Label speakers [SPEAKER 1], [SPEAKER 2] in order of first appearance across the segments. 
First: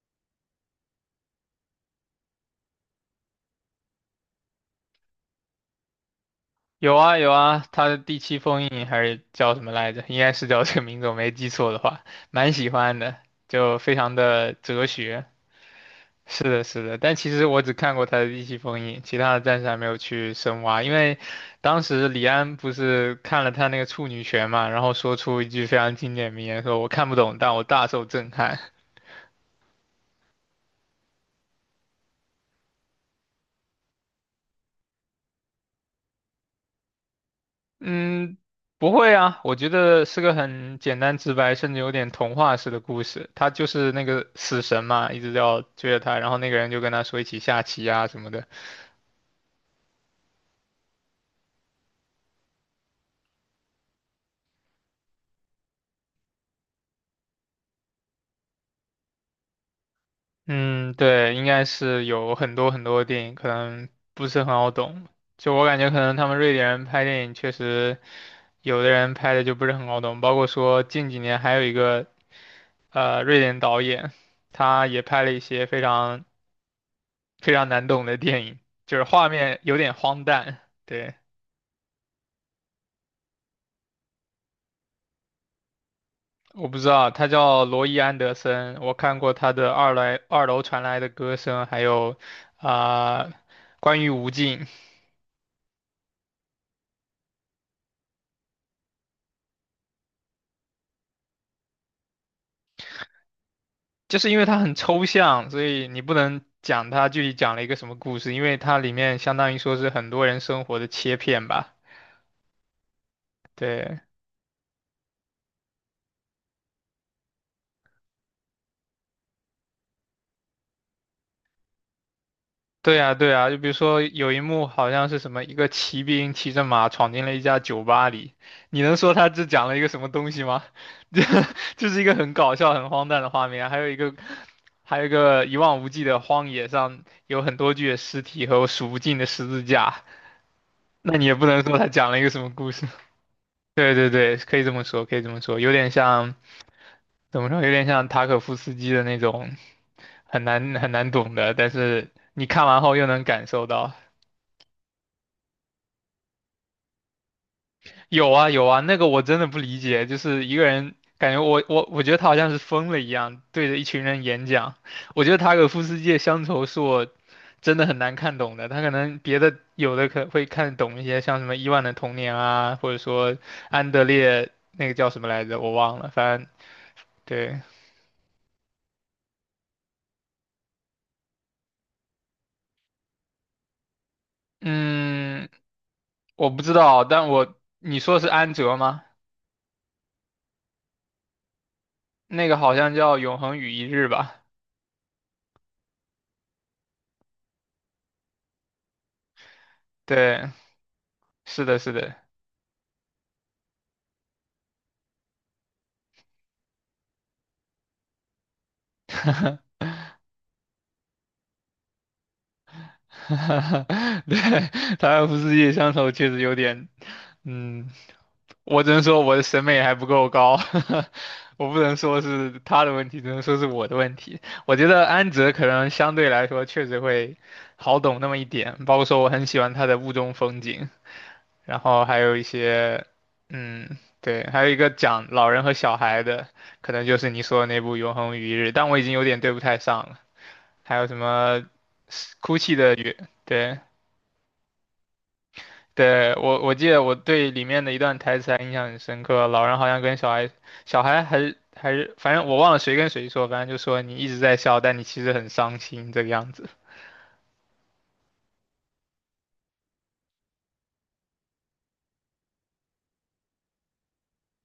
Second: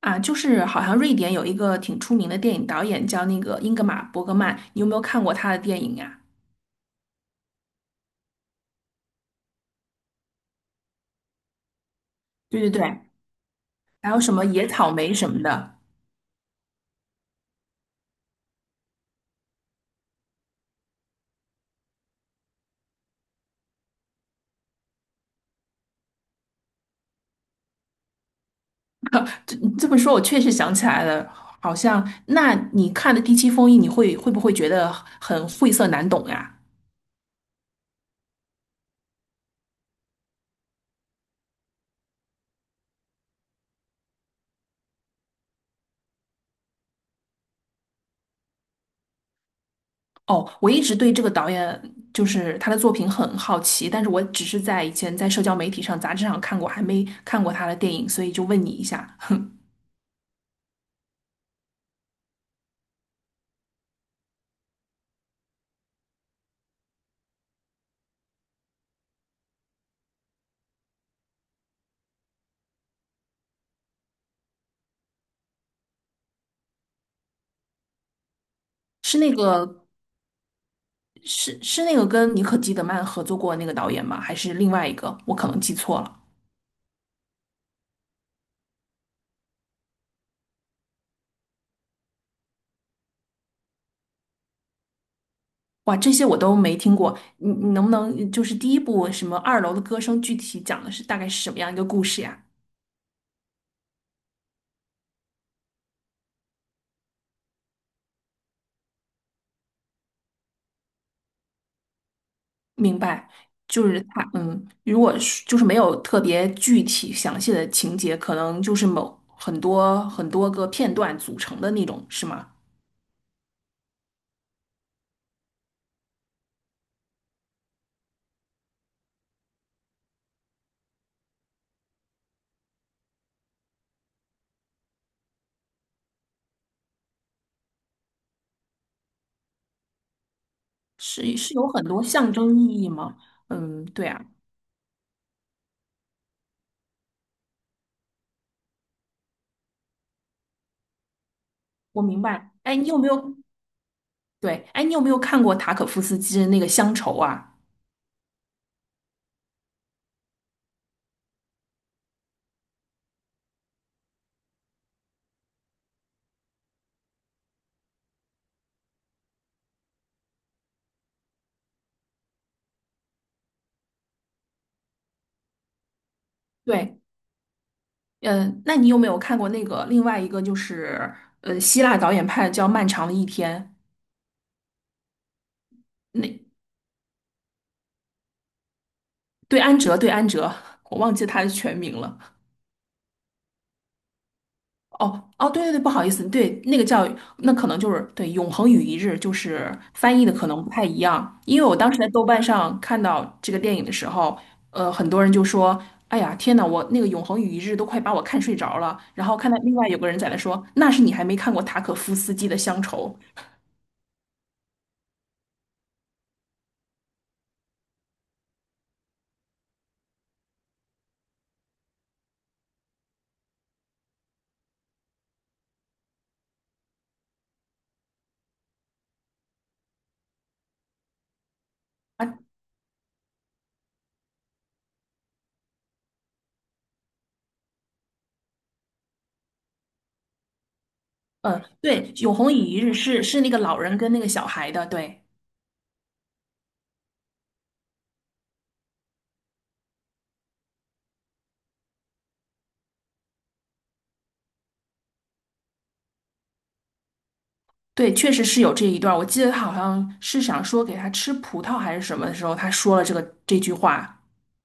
[SPEAKER 1] 啊，就是好像瑞典有一个挺出名的电影导演叫那个英格玛·伯格曼，你有没有看过他的电影呀？
[SPEAKER 2] 有啊有啊，他的第七封印还是叫什么来着？应该是叫这个名字，我没记错的话，蛮
[SPEAKER 1] 对
[SPEAKER 2] 喜
[SPEAKER 1] 对
[SPEAKER 2] 欢
[SPEAKER 1] 对。
[SPEAKER 2] 的，就非
[SPEAKER 1] 还
[SPEAKER 2] 常
[SPEAKER 1] 有什么
[SPEAKER 2] 的
[SPEAKER 1] 《野
[SPEAKER 2] 哲
[SPEAKER 1] 草莓》
[SPEAKER 2] 学。
[SPEAKER 1] 什么的。
[SPEAKER 2] 是的，是的，但其实我只看过他的第七封印，其他的暂时还没有去深挖，因为当时李安不是看了他那个处女泉嘛，然后说出一句非常经典名言，说我看不懂，但我大受震撼。
[SPEAKER 1] 这么说，我确实想起来了，好像那你看的《第七封印》，你会不会觉得很晦涩难懂呀？
[SPEAKER 2] 嗯，不会啊，我觉得是个很简单直白，甚至有点童话式的故事。他就是那个死神嘛，一直要追着他，然后那个人就跟他说一起下棋啊什么的。
[SPEAKER 1] 哦，我一直对这个导演就是他的作品很好奇，但是我只是在以前在社交媒体上、杂志上看过，还没看过他的电影，所以就问你一下。
[SPEAKER 2] 嗯，对，应该是有很多很多电影，可能不是很好懂。就我感觉，可能他们瑞典人拍电影确实，有的人拍的就不是很好懂。包括说近几年还有一个瑞典导演，他也拍了一些非常非常难懂的电影，就是
[SPEAKER 1] 是
[SPEAKER 2] 画
[SPEAKER 1] 那
[SPEAKER 2] 面有
[SPEAKER 1] 个
[SPEAKER 2] 点荒诞。对，
[SPEAKER 1] 是那个跟妮可基德曼合作过那个导演吗？还是另外一个？我可能记错了。
[SPEAKER 2] 我不知道，他叫罗伊·安德森，我看过他的《二来二楼传来的歌声》，还有啊、关于无尽，
[SPEAKER 1] 哇，这些我都没听过。你能不能就是第一部什么二楼的歌声，具体讲的是大概是什么样一个故事呀？
[SPEAKER 2] 就是因为它很抽象，所以你不能讲它具体讲了一个什么故事，因为它里面相当于说是很多人生活的切片吧。
[SPEAKER 1] 明白。就
[SPEAKER 2] 对，
[SPEAKER 1] 是他如果是就是没有特别具体详细的情节，可能就是某很多很多个片段组成的那种，是吗？
[SPEAKER 2] 对呀，对呀，就比如说有一幕好像是什么一个骑兵骑着马闯进了一家酒吧里，你能说他只讲了一个什么东西吗？这就是一个很搞笑、很荒诞的画面啊。还有一个，还有一个一望无际的荒野上有很多具的尸体和数不尽的十字架，那你也
[SPEAKER 1] 是
[SPEAKER 2] 不
[SPEAKER 1] 是
[SPEAKER 2] 能
[SPEAKER 1] 有
[SPEAKER 2] 说
[SPEAKER 1] 很
[SPEAKER 2] 他
[SPEAKER 1] 多
[SPEAKER 2] 讲了一个
[SPEAKER 1] 象
[SPEAKER 2] 什么
[SPEAKER 1] 征意
[SPEAKER 2] 故事。
[SPEAKER 1] 义 吗？嗯，
[SPEAKER 2] 对
[SPEAKER 1] 对
[SPEAKER 2] 对
[SPEAKER 1] 啊，
[SPEAKER 2] 对，可以这么说，可以这么说，有点像怎么说，有点像塔可夫斯基的那种很难很难懂的，但
[SPEAKER 1] 我
[SPEAKER 2] 是
[SPEAKER 1] 明
[SPEAKER 2] 你
[SPEAKER 1] 白。
[SPEAKER 2] 看
[SPEAKER 1] 哎，
[SPEAKER 2] 完
[SPEAKER 1] 你
[SPEAKER 2] 后
[SPEAKER 1] 有没
[SPEAKER 2] 又能
[SPEAKER 1] 有？
[SPEAKER 2] 感受到。
[SPEAKER 1] 对，哎，你有没有看过塔可夫斯基的那个《乡愁》啊？
[SPEAKER 2] 有啊有啊，那个我真的不理解，就是一个人感觉我觉得他好像是疯了一样，对着一群人演讲。我觉得塔可夫斯基的乡愁是我真的很难看懂的，他可能别的有的可会看得懂一些，像什么伊万的童年啊，或者说安德烈那个叫什么来着，我忘了，反正
[SPEAKER 1] 对。
[SPEAKER 2] 对，
[SPEAKER 1] 嗯，那你有没有看过那个另外一个就是希腊导演派的叫《漫长的一天》？
[SPEAKER 2] 嗯，我
[SPEAKER 1] 那
[SPEAKER 2] 不知道，但我你说的是安哲吗？
[SPEAKER 1] 对安哲，对安哲，我忘记他的全名了。
[SPEAKER 2] 那个好像叫《永恒与一日》吧？
[SPEAKER 1] 哦哦，对对对，不好意思，对，那个叫那可能就是对"永恒与一日"，就是翻译的可
[SPEAKER 2] 对，
[SPEAKER 1] 能不太一样。因
[SPEAKER 2] 是
[SPEAKER 1] 为我
[SPEAKER 2] 的，是
[SPEAKER 1] 当时在
[SPEAKER 2] 的。
[SPEAKER 1] 豆瓣上看到这个电影的时候，很多人就说："哎呀，天呐，我那个'永恒与一日'都快把我看睡着了。"然后看到另外有个人在那说："那是你还没看过塔可夫斯基的《乡愁》
[SPEAKER 2] 对，他又不是夜乡愁，确实有点，嗯，我只能说我的审美还不够高，我不能说是他的问题，只能说是我的问题。我觉得安哲可能相对来说确实会好懂那么一点，包括说我很喜欢他的雾中风景，然后还有
[SPEAKER 1] 啊？"
[SPEAKER 2] 一些，嗯，对，还有一个讲老人和小孩的，可能就是你说的那部《永恒与一日》，但我已经有点对不太上了。还有什
[SPEAKER 1] 嗯，
[SPEAKER 2] 么
[SPEAKER 1] 对，"永恒与
[SPEAKER 2] 哭泣
[SPEAKER 1] 一日
[SPEAKER 2] 的雨，
[SPEAKER 1] 是"是那个
[SPEAKER 2] 对。
[SPEAKER 1] 老人跟那个小孩的，对。
[SPEAKER 2] 对，我记得我对里面的一段台词还印象很深刻，老人好像跟小孩，小孩还是，反正我忘了谁跟谁说，反正就说你一直在笑，但你其实很伤心这个样子。
[SPEAKER 1] 对，确实是有这一段儿我记得他好像是想说给他吃葡萄还是什么的时候，他说了这句话。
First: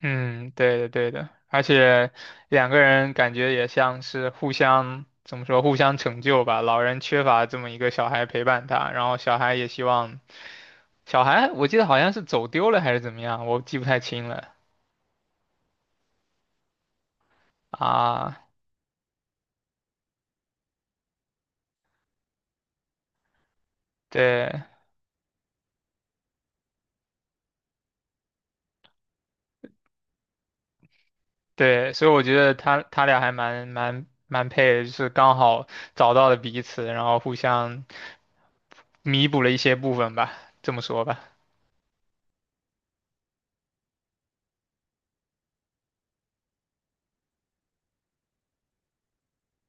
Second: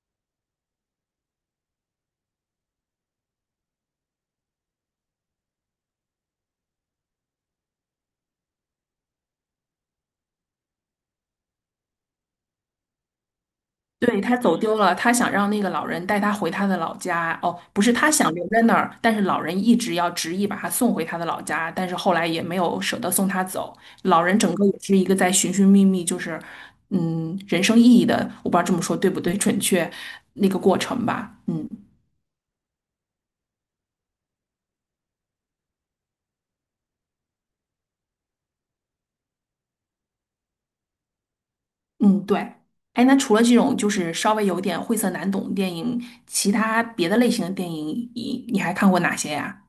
[SPEAKER 2] 嗯，对的对的，而且两个人感觉也像是互相，怎么说，互相成就吧。老人缺乏这么一个小孩陪伴他，然后小孩也希望，小孩我记得好像是走丢了还是怎么样，我记不太
[SPEAKER 1] 对，
[SPEAKER 2] 清
[SPEAKER 1] 他
[SPEAKER 2] 了
[SPEAKER 1] 走丢了，他想让那个老人带他回他的老家。哦，不是，他想
[SPEAKER 2] 啊。
[SPEAKER 1] 留在那儿，但是老人一直要执意把他送回他的老家，但是后来也没有舍得送他走。老人整
[SPEAKER 2] 对，
[SPEAKER 1] 个也是一个在寻寻觅觅，就是嗯，人生意义的，我不知道这么说对不对，准确那个过程吧。嗯
[SPEAKER 2] 对，所以我觉得他俩还蛮配的，就是刚好找到了彼此，然后互相弥补了一些部分吧，这么说吧。
[SPEAKER 1] 嗯，对。哎，那除了这种就是稍微有点晦涩难懂的电影，其他别的类型的电影，你还看过哪些呀？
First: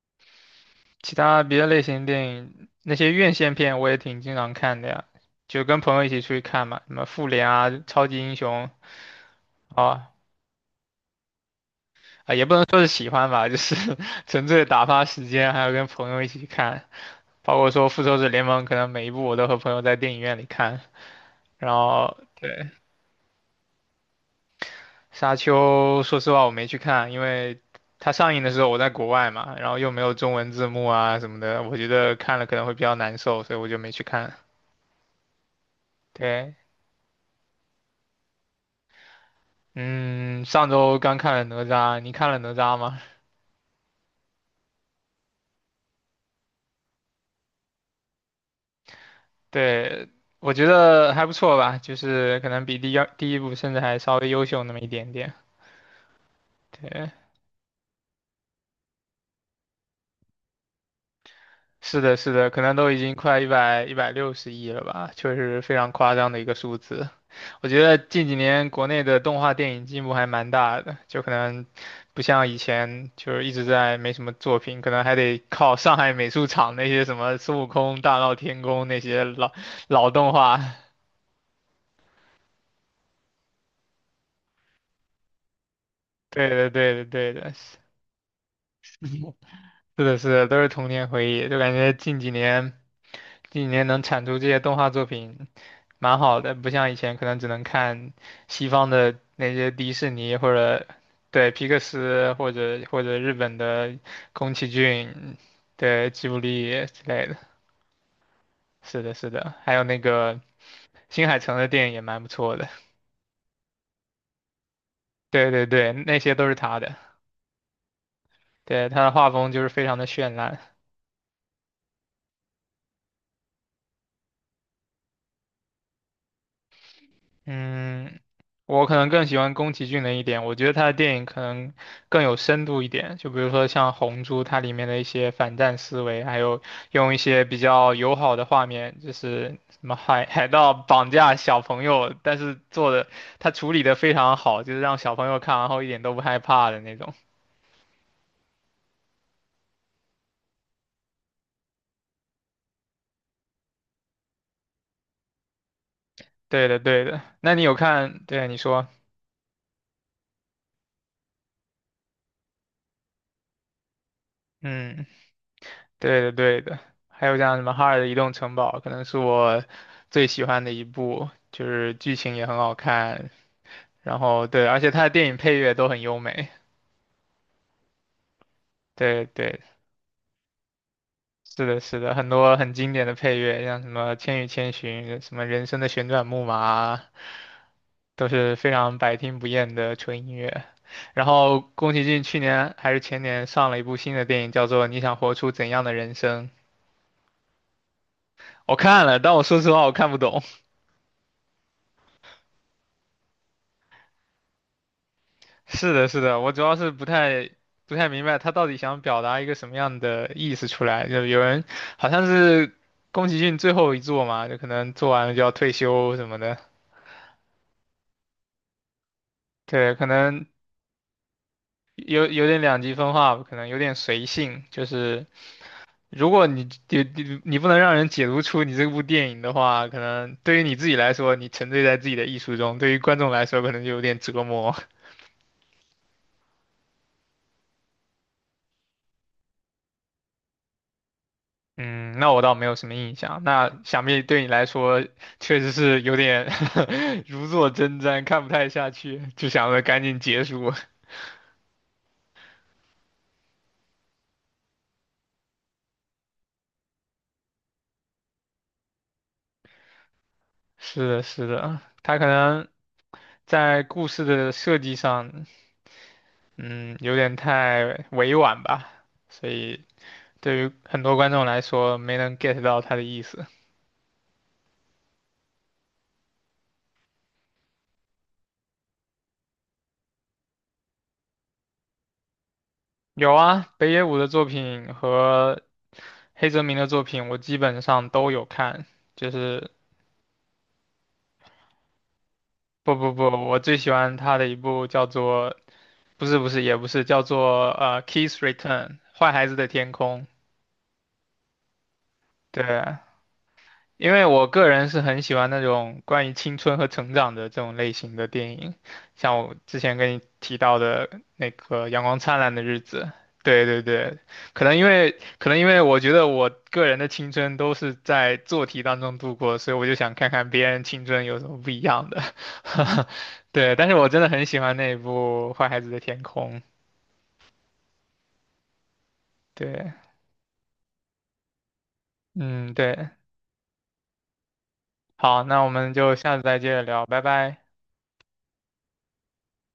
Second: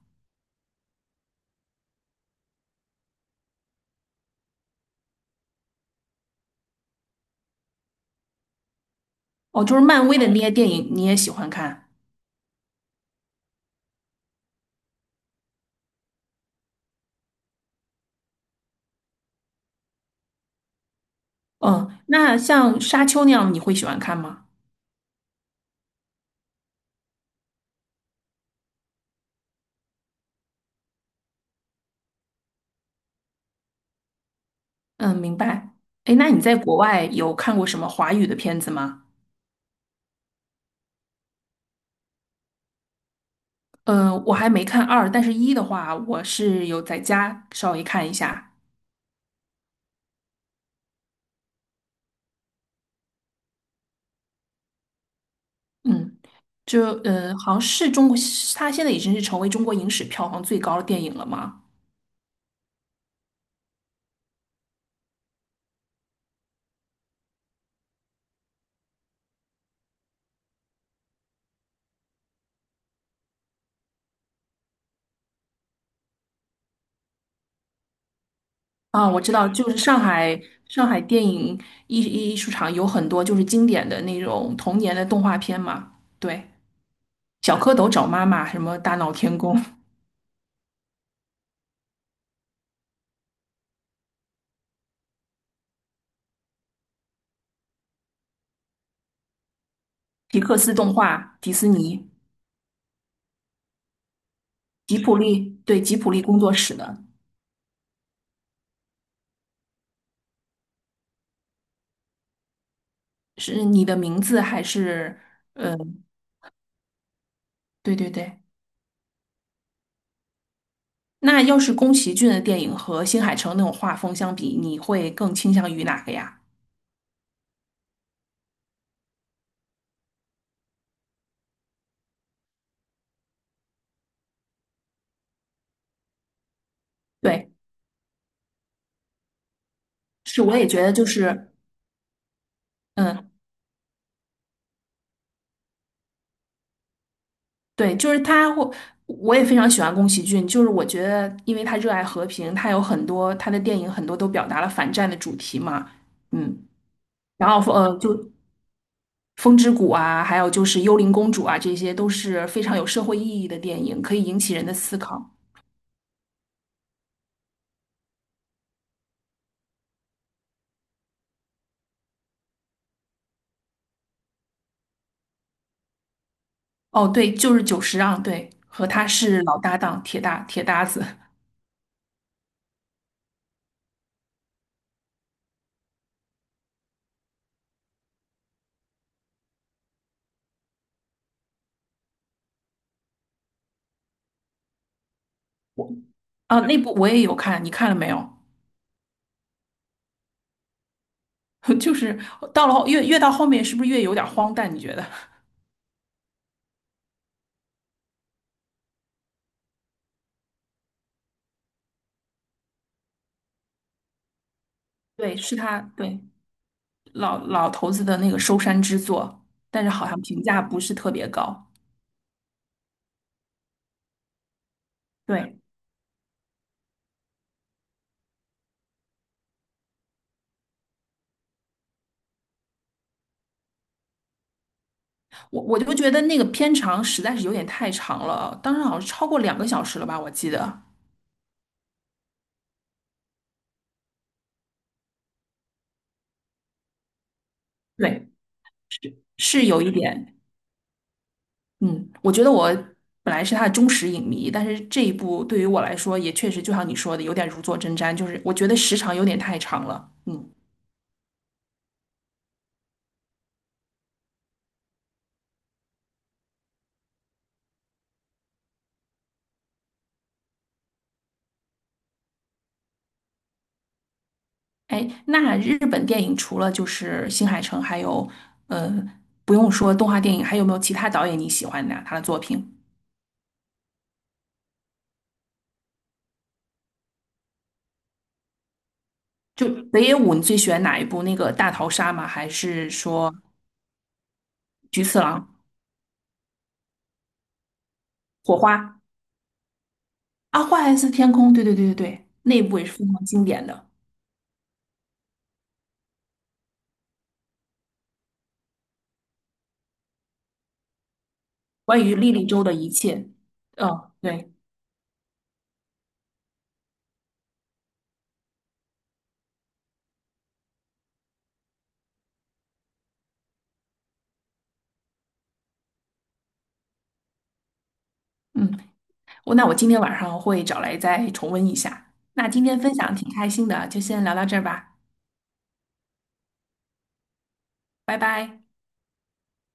[SPEAKER 2] 其他别的类型电影，那些院线片我也挺经常看的呀，就跟朋友一起出去看嘛，什么复联啊、超级英雄
[SPEAKER 1] 哦，就是漫
[SPEAKER 2] 啊
[SPEAKER 1] 威的那些电影，你也喜欢看。
[SPEAKER 2] 啊，也不能说是喜欢吧，就是 纯粹打发时间，还有跟朋友一起看。包括说复仇者联盟，可能每一部我都和朋友在电影院里看，然
[SPEAKER 1] 嗯，
[SPEAKER 2] 后。
[SPEAKER 1] 那
[SPEAKER 2] 对。
[SPEAKER 1] 像《沙丘》那样，你会喜欢看吗？
[SPEAKER 2] 沙丘，说实话我没去看，因为它上映的时候我在国外嘛，然后又没有中文字幕啊什么的，我觉得看了可能会比较难受，所以我就没去看。
[SPEAKER 1] 嗯，明白。哎，那你
[SPEAKER 2] 对，
[SPEAKER 1] 在国外有看过什么华语的片子吗？
[SPEAKER 2] 嗯，上周刚看了哪吒，你看了哪吒吗？
[SPEAKER 1] 嗯，我还没看二，但是一的话，我是有在家稍微看一下。
[SPEAKER 2] 对，我觉得还不错吧，就是可能比第一部甚至还稍微优秀那么一点点。
[SPEAKER 1] 嗯，就
[SPEAKER 2] 对，
[SPEAKER 1] 好像是中国，它现在已经是成为中国影史票房最高的电影了嘛？
[SPEAKER 2] 是的，是的，可能都已经快一百六十亿了吧，确实非常夸张的一个数字。我觉得近几年国内的动画电影进步还蛮大的，就可能不像以前就是一直在没什么作品，可能还得靠上海美术厂那些什么孙悟空、大闹天宫那
[SPEAKER 1] 啊，我
[SPEAKER 2] 些
[SPEAKER 1] 知道，
[SPEAKER 2] 老
[SPEAKER 1] 就是上
[SPEAKER 2] 老动
[SPEAKER 1] 海
[SPEAKER 2] 画。
[SPEAKER 1] 上海电影艺术场有很多就是经典的那种童年的动画片嘛。对，
[SPEAKER 2] 对的，对的，对的，
[SPEAKER 1] 《小蝌蚪找妈妈》什么《大闹天宫》
[SPEAKER 2] 是的，是的，都是童年回忆，就感觉近几年近几年能产出这些动画作品，蛮好的，不像以前可能只能看西方的那些迪士尼
[SPEAKER 1] 皮
[SPEAKER 2] 或
[SPEAKER 1] 克斯
[SPEAKER 2] 者
[SPEAKER 1] 动画、
[SPEAKER 2] 对
[SPEAKER 1] 迪
[SPEAKER 2] 皮
[SPEAKER 1] 士
[SPEAKER 2] 克
[SPEAKER 1] 尼、
[SPEAKER 2] 斯或者日本的宫崎
[SPEAKER 1] 吉普
[SPEAKER 2] 骏，
[SPEAKER 1] 力，对，吉普
[SPEAKER 2] 对
[SPEAKER 1] 力
[SPEAKER 2] 吉卜
[SPEAKER 1] 工作室
[SPEAKER 2] 力之
[SPEAKER 1] 的，
[SPEAKER 2] 类的。是的，是的，还有那个新海诚的电影也蛮不错的。
[SPEAKER 1] 是你的名字还是？
[SPEAKER 2] 对对
[SPEAKER 1] 呃，
[SPEAKER 2] 对，那些都是他的，
[SPEAKER 1] 对对对。
[SPEAKER 2] 对，他的画风就是非常的绚烂。
[SPEAKER 1] 那要是宫崎骏的电影和新海诚那种画风相比，你会更倾向于哪个呀？
[SPEAKER 2] 嗯，我可能更喜欢宫崎骏的一点，我觉得他的电影可能更有深度一点。就比如说像《红猪》，它里面的一些反战思维，还有用一些
[SPEAKER 1] 对，
[SPEAKER 2] 比较友好的画面，就是什么
[SPEAKER 1] 是，
[SPEAKER 2] 海
[SPEAKER 1] 我也
[SPEAKER 2] 盗
[SPEAKER 1] 觉得就
[SPEAKER 2] 绑架
[SPEAKER 1] 是，
[SPEAKER 2] 小朋友，但是
[SPEAKER 1] 嗯，
[SPEAKER 2] 他处理的非常好，就是让小朋友看完后一点都不害怕的那种。
[SPEAKER 1] 对，就是他会，我也非常喜欢宫崎骏，就是我觉得，因为他热爱和平，他有很多他的电影很多都表达了反战的主题嘛。嗯，
[SPEAKER 2] 对的，对的。
[SPEAKER 1] 然
[SPEAKER 2] 那你
[SPEAKER 1] 后
[SPEAKER 2] 有
[SPEAKER 1] 就
[SPEAKER 2] 看？对，你说，
[SPEAKER 1] 风之谷啊，还有就是《幽灵公主》啊，这些都是非常有社会意义的电影，可以引起人的思
[SPEAKER 2] 嗯。
[SPEAKER 1] 考。
[SPEAKER 2] 对的，对的，还有像什么《哈尔的移动城堡》，可能是我最喜欢的一部，就是剧情也很好看，然后对，而且它的电影配乐都很优美。
[SPEAKER 1] 哦，对，就是久石让，对，和他
[SPEAKER 2] 对
[SPEAKER 1] 是老
[SPEAKER 2] 对，
[SPEAKER 1] 搭档，铁搭子
[SPEAKER 2] 是的，是的，很多很经典的配乐，像什么《千与千寻》、什么《人生的旋转木马》啊都是非常百听不厌的纯音乐。然后宫崎骏去年还是前年上了一部新的电影，叫做《你想活出怎样的人生》，
[SPEAKER 1] 啊。那部我也有看，你看了没有？
[SPEAKER 2] 我看了，但我说实话我看不懂。
[SPEAKER 1] 就是到了后越到后面，是不是越有点荒诞？你觉得？
[SPEAKER 2] 是的，是的，我主要是不太明白他到底想表达一个什么样的意思出来。就有人好像是宫崎骏最后一作嘛，就可能做 完了
[SPEAKER 1] 对，
[SPEAKER 2] 就要
[SPEAKER 1] 是
[SPEAKER 2] 退
[SPEAKER 1] 他，
[SPEAKER 2] 休
[SPEAKER 1] 对，
[SPEAKER 2] 什么的。
[SPEAKER 1] 老头子的那个收山之作，但是
[SPEAKER 2] 对，
[SPEAKER 1] 好
[SPEAKER 2] 可
[SPEAKER 1] 像评
[SPEAKER 2] 能
[SPEAKER 1] 价不是特别高。
[SPEAKER 2] 有点两极分化，可能有点随性。就是
[SPEAKER 1] 对，
[SPEAKER 2] 如果你不能让人解读出你这部电影的话，可能对于你自己来说，你沉醉在自己的艺术中；对于观众来说，可能就有点折磨。
[SPEAKER 1] 我就觉得那个片长实在是有点太长了，当时好像超过两个小时了吧，我记得。
[SPEAKER 2] 嗯，那我倒没有什么印象。那想必对你来说，确实是有点 如坐针毡，
[SPEAKER 1] 对，
[SPEAKER 2] 看不太下去，就
[SPEAKER 1] 是
[SPEAKER 2] 想着
[SPEAKER 1] 有一
[SPEAKER 2] 赶紧
[SPEAKER 1] 点，
[SPEAKER 2] 结束。
[SPEAKER 1] 嗯，我觉得我本来是他的忠实影迷，但是这一部对于我来说也确实就像你说的，有点如坐针毡，就是我觉得时长有点太长了。嗯，
[SPEAKER 2] 是的，是的，他可能在故事的设计上，嗯，有点太委婉吧，所以对于很多观众来说，没能 get 到他的意思。
[SPEAKER 1] 哎，那日本电影除了就是新海诚，还有呃，不用说动画电影，还有没有其他导演你喜欢的啊他的作品？
[SPEAKER 2] 有啊，北野武的作品和黑泽明的作品，我基本上都有看，就
[SPEAKER 1] 就
[SPEAKER 2] 是。
[SPEAKER 1] 北野武，你最喜欢哪一部？那个大逃杀吗？还是
[SPEAKER 2] 不不不，
[SPEAKER 1] 说
[SPEAKER 2] 我最喜欢他的一部
[SPEAKER 1] 菊
[SPEAKER 2] 叫
[SPEAKER 1] 次郎、
[SPEAKER 2] 做不是不是，也不是，叫做《Kiss
[SPEAKER 1] 火
[SPEAKER 2] Return》
[SPEAKER 1] 花
[SPEAKER 2] 坏孩子的天空。
[SPEAKER 1] 啊？花还是天空？对对对对对，那
[SPEAKER 2] 对，
[SPEAKER 1] 一部也是非常经典的。
[SPEAKER 2] 因为我个人是很喜欢那种关于青春和成长的这种类型的电影，像我之前跟你提到的那个《阳
[SPEAKER 1] 关于
[SPEAKER 2] 光
[SPEAKER 1] 莉
[SPEAKER 2] 灿
[SPEAKER 1] 莉
[SPEAKER 2] 烂的
[SPEAKER 1] 周的
[SPEAKER 2] 日
[SPEAKER 1] 一
[SPEAKER 2] 子》。
[SPEAKER 1] 切。
[SPEAKER 2] 对对
[SPEAKER 1] 哦，
[SPEAKER 2] 对，
[SPEAKER 1] 对，
[SPEAKER 2] 可能因为我觉得我个人的青春都是在做题当中度过，所以我就想看看别人青春有什么不一样的。对，但是我真的很喜欢那一部《坏孩子的天空》。
[SPEAKER 1] 嗯，那我今
[SPEAKER 2] 对，
[SPEAKER 1] 天晚上会找来再重温一下。那今
[SPEAKER 2] 嗯，
[SPEAKER 1] 天分
[SPEAKER 2] 对。
[SPEAKER 1] 享挺开心的，就先聊到这儿吧，
[SPEAKER 2] 好，那我们就下次再接着聊，拜拜。
[SPEAKER 1] 拜拜。